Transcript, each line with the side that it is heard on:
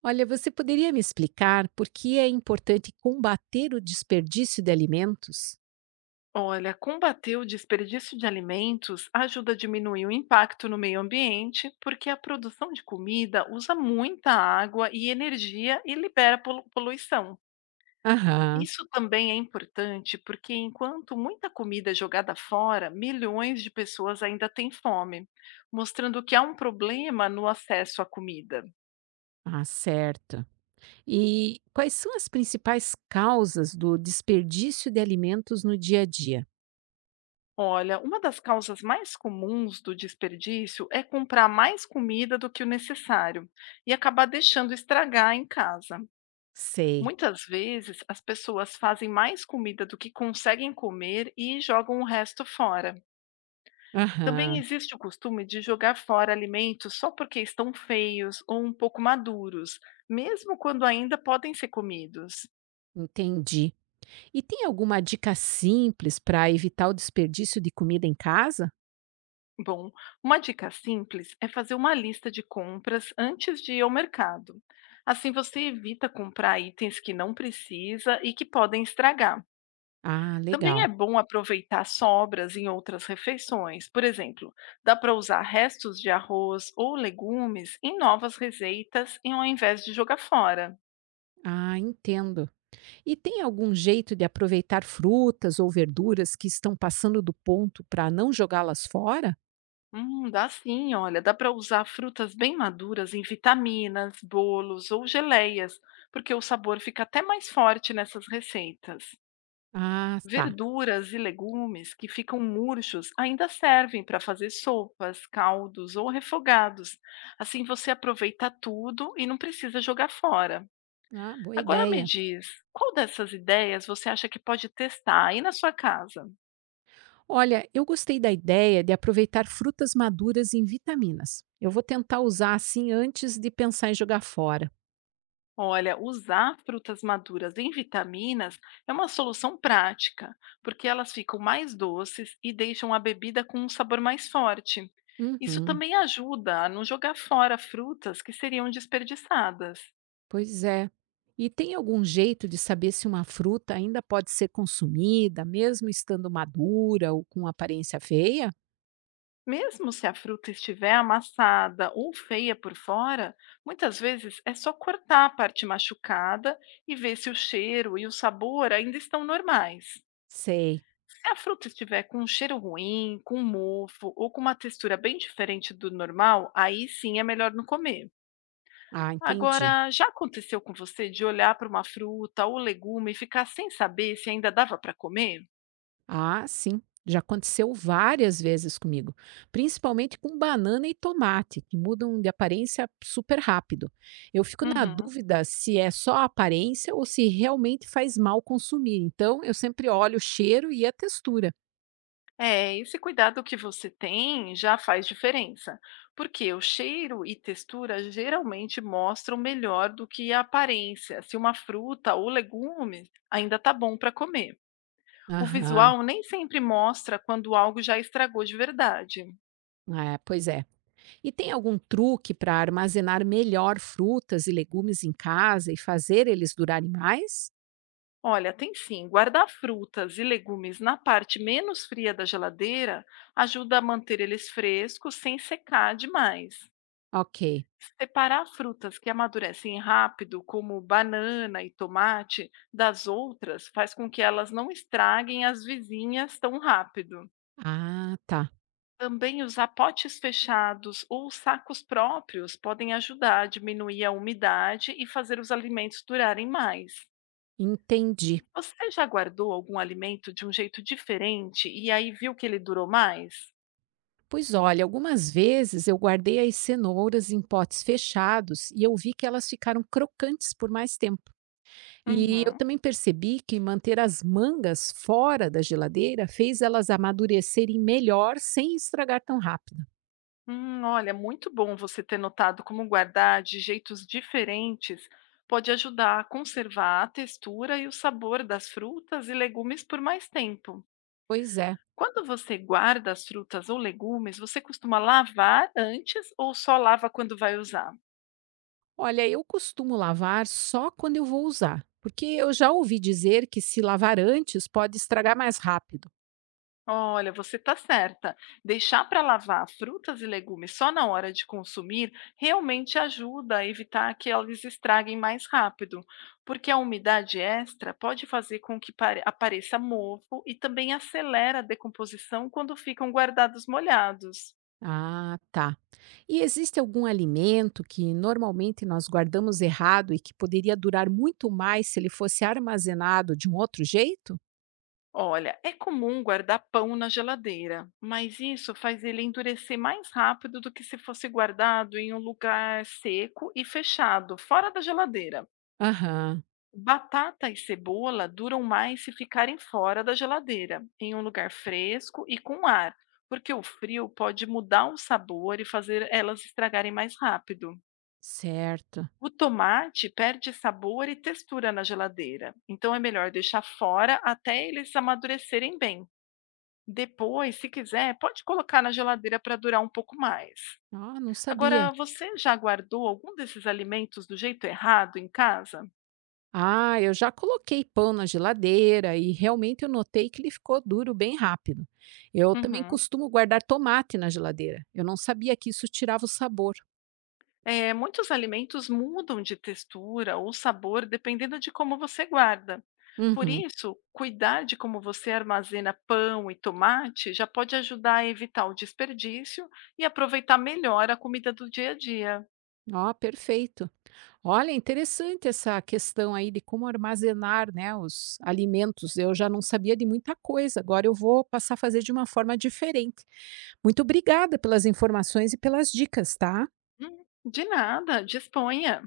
right: Olha, você poderia me explicar por que é importante combater o desperdício de alimentos?
left: Olha, combater o desperdício de alimentos ajuda a diminuir o impacto no meio ambiente, porque a produção de comida usa muita água e energia e libera poluição.
right: Aham,
left: Isso também é importante porque, enquanto muita comida é jogada fora, milhões de pessoas ainda têm fome, mostrando que há um problema no acesso à comida.
right: ah, certo. E quais são as principais causas do desperdício de alimentos no dia a dia?
left: Olha, uma das causas mais comuns do desperdício é comprar mais comida do que o necessário e acabar deixando estragar em casa.
right: Sei.
left: Muitas vezes, as pessoas fazem mais comida do que conseguem comer e jogam o resto fora. Também
right: Aham,
left: existe o costume de jogar fora alimentos só porque estão feios ou um pouco maduros, mesmo quando ainda podem ser comidos.
right: entendi. E tem alguma dica simples para evitar o desperdício de comida em casa?
left: Bom, uma dica simples é fazer uma lista de compras antes de ir ao mercado. Assim você evita comprar itens que não precisa e que podem estragar.
right: Ah,
left: Também é
right: legal.
left: bom aproveitar sobras em outras refeições. Por exemplo, dá para usar restos de arroz ou legumes em novas receitas e ao invés de jogar fora.
right: Ah, entendo. E tem algum jeito de aproveitar frutas ou verduras que estão passando do ponto para não jogá-las fora?
left: Dá sim, olha, dá para usar frutas bem maduras em vitaminas, bolos ou geleias, porque o sabor fica até mais forte nessas receitas.
right: Ah, tá.
left: Verduras e legumes que ficam murchos ainda servem para fazer sopas, caldos ou refogados. Assim você aproveita tudo e não precisa jogar fora.
right: Ah, boa
left: Agora me
right: ideia.
left: diz, qual dessas ideias você acha que pode testar aí na sua casa?
right: Olha, eu gostei da ideia de aproveitar frutas maduras em vitaminas. Eu vou tentar usar assim antes de pensar em jogar fora.
left: Olha, usar frutas maduras em vitaminas é uma solução prática, porque elas ficam mais doces e deixam a bebida com um sabor mais forte. Isso
right: Uhum,
left: também ajuda a não jogar fora frutas que seriam desperdiçadas.
right: pois é. E tem algum jeito de saber se uma fruta ainda pode ser consumida, mesmo estando madura ou com aparência feia?
left: Mesmo se a fruta estiver amassada ou feia por fora, muitas vezes é só cortar a parte machucada e ver se o cheiro e o sabor ainda estão normais.
right: Sei.
left: Se a fruta estiver com um cheiro ruim, com mofo ou com uma textura bem diferente do normal, aí sim é melhor não comer.
right: Ah, entendi.
left: Agora, já aconteceu com você de olhar para uma fruta ou legume e ficar sem saber se ainda dava para comer?
right: Ah, sim. Já aconteceu várias vezes comigo, principalmente com banana e tomate, que mudam de aparência super rápido. Eu fico na
left: Uhum.
right: dúvida se é só a aparência ou se realmente faz mal consumir. Então, eu sempre olho o cheiro e a textura.
left: É, esse cuidado que você tem já faz diferença, porque o cheiro e textura geralmente mostram melhor do que a aparência, se uma fruta ou legume ainda tá bom para comer. O
right: Aham.
left: visual nem sempre mostra quando algo já estragou de verdade.
right: É, pois é. E tem algum truque para armazenar melhor frutas e legumes em casa e fazer eles durarem mais?
left: Olha, tem sim, guardar frutas e legumes na parte menos fria da geladeira ajuda a manter eles frescos sem secar demais.
right: Ok.
left: Separar frutas que amadurecem rápido, como banana e tomate, das outras faz com que elas não estraguem as vizinhas tão rápido.
right: Ah, tá.
left: Também usar potes fechados ou sacos próprios podem ajudar a diminuir a umidade e fazer os alimentos durarem mais.
right: Entendi.
left: Você já guardou algum alimento de um jeito diferente e aí viu que ele durou mais?
right: Pois olha, algumas vezes eu guardei as cenouras em potes fechados e eu vi que elas ficaram crocantes por mais tempo. E eu
left: Uhum.
right: também percebi que manter as mangas fora da geladeira fez elas amadurecerem melhor sem estragar tão rápido.
left: Olha, muito bom você ter notado como guardar de jeitos diferentes pode ajudar a conservar a textura e o sabor das frutas e legumes por mais tempo.
right: Pois é.
left: Quando você guarda as frutas ou legumes, você costuma lavar antes ou só lava quando vai usar?
right: Olha, eu costumo lavar só quando eu vou usar, porque eu já ouvi dizer que se lavar antes pode estragar mais rápido.
left: Olha, você está certa. Deixar para lavar frutas e legumes só na hora de consumir realmente ajuda a evitar que elas estraguem mais rápido, porque a umidade extra pode fazer com que apareça mofo e também acelera a decomposição quando ficam guardados molhados.
right: Ah, tá. E existe algum alimento que normalmente nós guardamos errado e que poderia durar muito mais se ele fosse armazenado de um outro jeito?
left: Olha, é comum guardar pão na geladeira, mas isso faz ele endurecer mais rápido do que se fosse guardado em um lugar seco e fechado, fora da geladeira.
right: Aham,
left: Batata e cebola duram mais se ficarem fora da geladeira, em um lugar fresco e com ar, porque o frio pode mudar o sabor e fazer elas estragarem mais rápido.
right: certo.
left: O tomate perde sabor e textura na geladeira, então é melhor deixar fora até eles amadurecerem bem. Depois, se quiser, pode colocar na geladeira para durar um pouco mais.
right: Ah, não sabia.
left: Agora, você já guardou algum desses alimentos do jeito errado em casa?
right: Ah, eu já coloquei pão na geladeira e realmente eu notei que ele ficou duro bem rápido. Eu também
left: Uhum.
right: costumo guardar tomate na geladeira. Eu não sabia que isso tirava o sabor.
left: É, muitos alimentos mudam de textura ou sabor dependendo de como você guarda. Por
right: Uhum.
left: isso, cuidar de como você armazena pão e tomate já pode ajudar a evitar o desperdício e aproveitar melhor a comida do dia a dia.
right: Ó, perfeito. Olha, interessante essa questão aí de como armazenar, né, os alimentos. Eu já não sabia de muita coisa, agora eu vou passar a fazer de uma forma diferente. Muito obrigada pelas informações e pelas dicas, tá?
left: De nada, disponha.